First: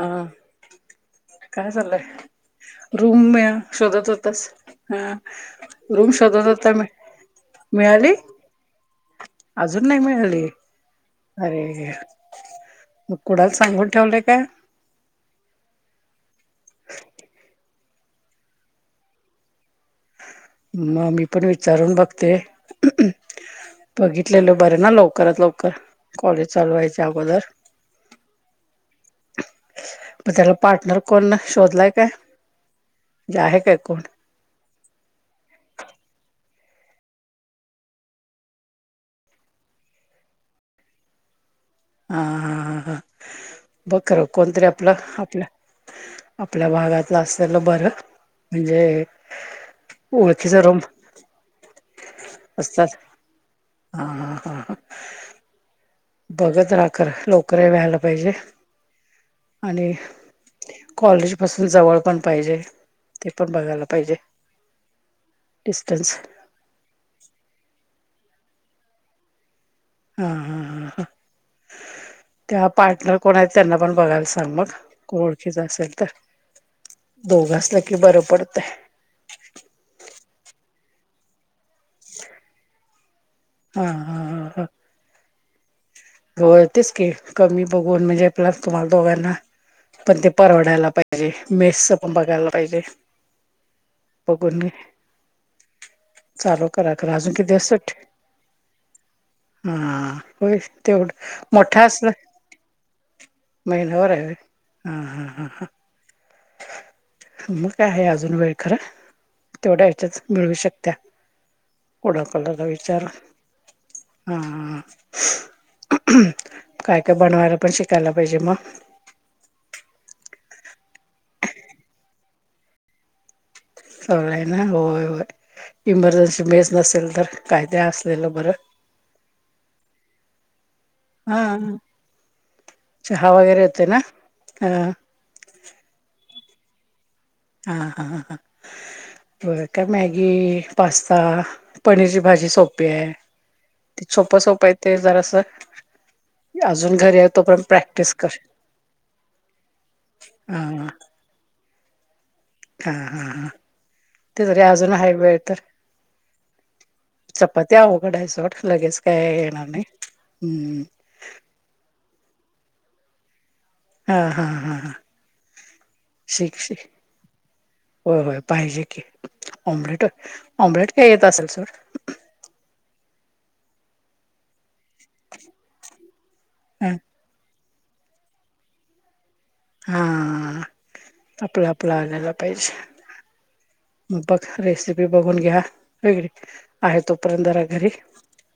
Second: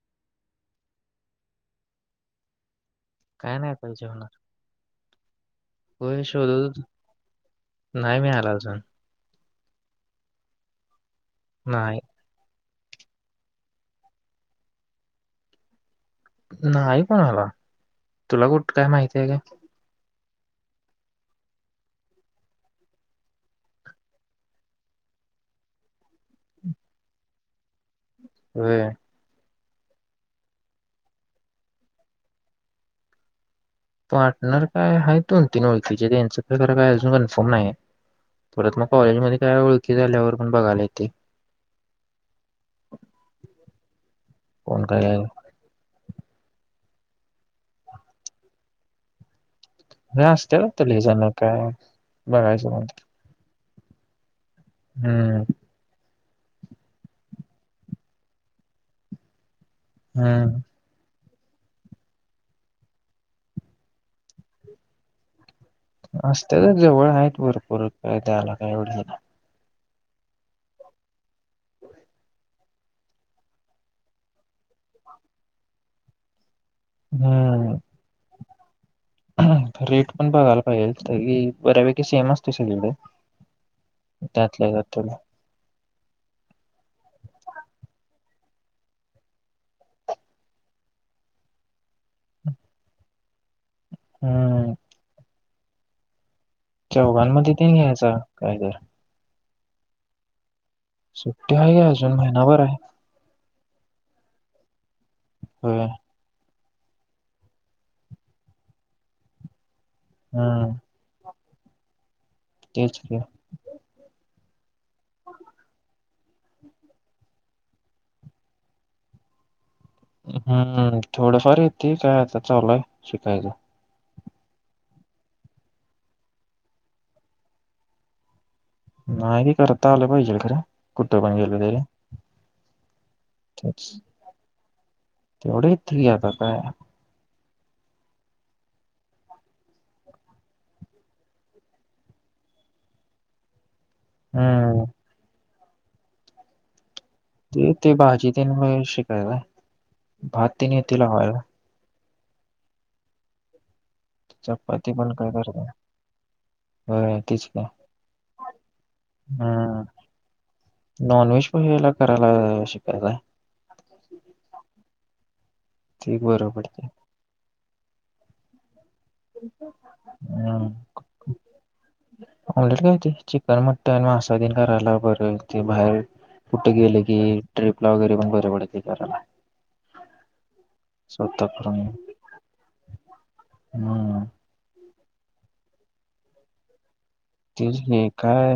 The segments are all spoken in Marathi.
हा काय चाललंय? रूम मीया काय नाही पाहिजे शोधत होणार होतास ह रूम होय शोधत होता होतो मी. मिळाली नाही मी आला अजून अजून नाही मिळली अरे या नाही मग कुणाला सांगून ठेवलंय का? नाही कोणाला तुला कुठ काय माहिती आहे कय? म मी पण विचारून बघते. बघितलेलं बरं ना, लवकरात लवकर कॉलेज चालवायच्या अगोदर. व्हय. मग त्याला पार्टनर कोण शोधलाय काय जे आहे काय? कोण पार्टनर काय आहे दोन तीन ओळखीचे त्यांचं तर काय अजून कन्फर्म नाही. परत मग कॉलेज मध्ये काय ओळखी झाल्यावर पण बघायला येते. हा हा हा हा बघ कोणतरी कोण आपलं काय आहे. आपल्या आपल्या भागात असलेलं बरं म्हणजे असते ओळखीचं रूम वाडत लयी जणं काय बघायचं मग. असतात हा हा हा हम्म. बघत रा खर लवकर व्हायला पाहिजे. आणि हम्म कॉलेज पासून जवळ पण पाहिजे ते पण बघायला पाहिजे. डिस्टन्स असत तर जवळ आहेत भरपूर काय द्यायला काय एवढ नाही. हा हा हा ह. त्या पार्टनर कोण आहेत त्यांना पण बघायला सांग मग कोण ओळखीच असेल तर दोघ हम्म असलं की बरं पडतय. रेट पण बघायला पाहिजे तरी बऱ्यापैकी सेम असतोय सगळीकड हा हा ह त्यातलं त्यात थोडं. होय तेच की कमी बघून म्हणजे आपला तुम्हाला दोघांना पण ते परवडायला पाहिजे मेसच पण बघायला पाहिजे. बघून हम्म म चालू करा खर अजून किती चौघांमध्ये दिवस ते सुट्टी घ्यायचा काय तर हा हा होय. तेवढं सुट्टी आहे मोठा का असला अजून महिनाभर आहे महिना भर आहे होय हा हा हा हा. होय मग काय आहे अजून वेळ खरं तेवढ्या ह्यच्यात मिळू हम्म शकतिया. कुडाकलर तेच विचार की हां ह [unintelligible] काय काय बनवायला पण शिकायला पाहिजे मग हम्म थोडफार येते काय आता चालूय शिकायचं. चालु हाय ना होय होय. इमर्जन्सी मेस नसेल तर काय तरी असलेलं बरं. नाही करता आलं पाहिजे खरं. कुठं पण हा गेलं तरी चहा वगैरे येतोय ना हा तेवढ येतंय की आता काय. हा हा हा हा. होय काय मॅगी, पास्ता, पनीरची भाजी सोपी आहे. सोपं सोपं आहे हम्म ते जरास अज अजून घरी आहे तो पर्यंत ते ते प्रॅक्टिस भाजी कर, तेन वगैरे शिकायला भात तेन हं येते लावायला हा हा हा ते जरी चपाती अजून पण आहे काय वेळ तर करता होय तेच की चपाती अवघड हाय सोड लगेच काय येणार नाही. हम्म नॉन व्हेज पहिला करायला शिकायचंय. हा हा हा हा ते बरं शिक पडते शिक. होय होय पाहिजे. की ऑम्लेट हा ऑम्लेट काय येत असेल सोड ऑमलेट काय होतय चिकन म टन मास तेन करायला बर ते बाहेर कुठ ह गेले की ट्रिप ला वगैरे पण बर पडतय करायला. हा स्वतः आपला करून आपला आलेला पाहिजे. हम्म बघ रेसिपी बघून घ्या वेगळी आहे तो तेच कि काय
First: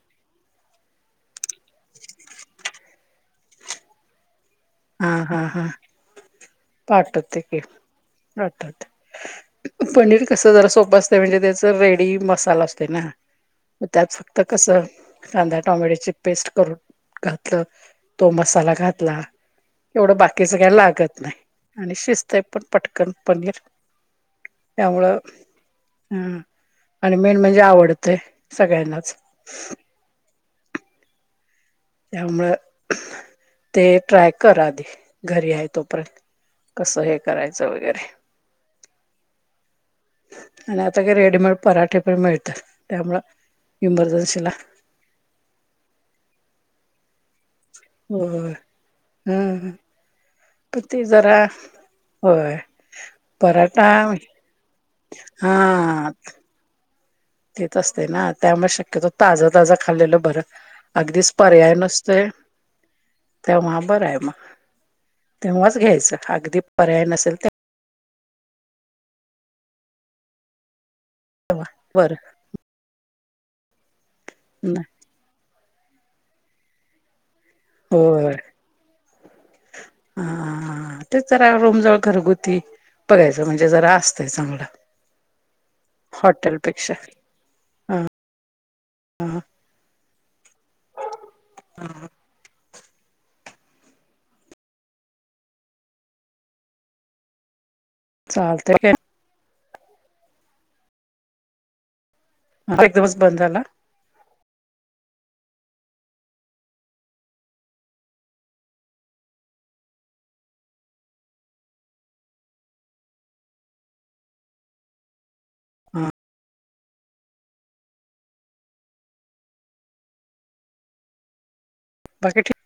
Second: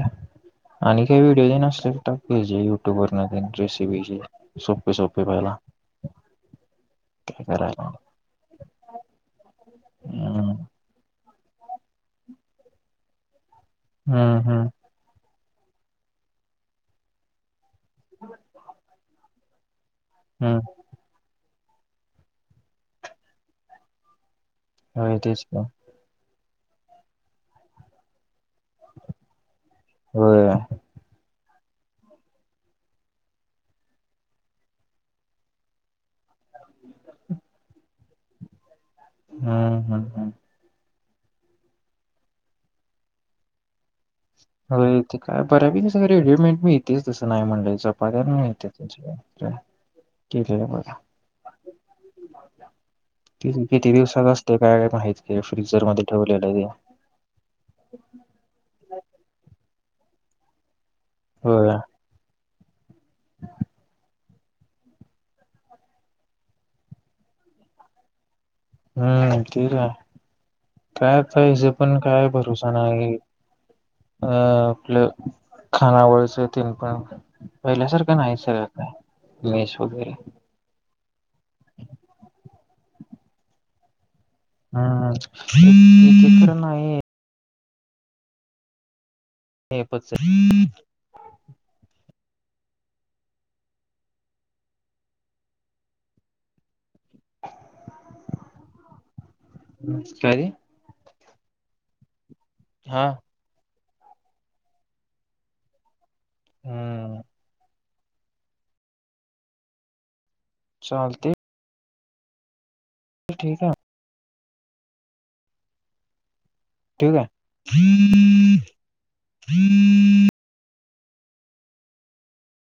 आणि काही व्हिडिओ तेन असले तर युट्यूब वर न रेसिपीचे. सोपे हा सोपे हा पहिला. हा पाठवते काय की करायला पाठवते. पनीर हम्म कस जरा सोप असतय म्हणजे ते च रेडी मसाला असतोय ना म त्यात हम्म फक्त हम्म कसं कांदा, टॉमॅटोची पेस्ट करून घातलं तो मसाला घातला एवढं बाकीचं हम्म काही लागत नाही आणि शिजतय पण पटकन पनीर त्यामुळं होय तेच की हम्म आणि मेन म्हणजे आवडतय सगळ्यांनाच होय. त्यामुळं ते ट्राय करा आधी घरी आहे तोपर्यंत कसं हे करायचं वगैरे हम्म हम्म हम्म. ते काय रेडीमेड पराठे पण मिळत त्यामुळं इमर्जन्सी होय ते काय बऱ्यापैकी सगळं रेडीमेड मिळतच तसं नाय म्हणलंय होय ह पण ते जरा होय [unintelligible] पराठा किती दिवसाच असते काय हे माहित फ्रीझर मध्ये हा ठेवलेलं हे तेच असते ना त्यामुळे शक्यतो ताज ताजं खाल्लेलं बरं अगदीज होय पर्याय नसते तेव्हा बरं आहे मग तेव्हाच घ्यायचं अगदी पर्याय नसेल तेव्हा हम्म ठीक आहे काय पाहिजे पण काय बरं भरोसा नाही अ नाही. आपलं खानावळच तन पण पहिल्यासारखं नाहीच आहे आता हा हा तेच जरा रुमजवळ घरगुती बघायच म्हणजे जरा अस हा इथे खर नाही हा हा. [inaudible] चालते काय हम्म सॉरी हा एकदमच बंद झाला हम्म. चालय ठीक आहे. हम्म. ठीक आहे बाकी ठीक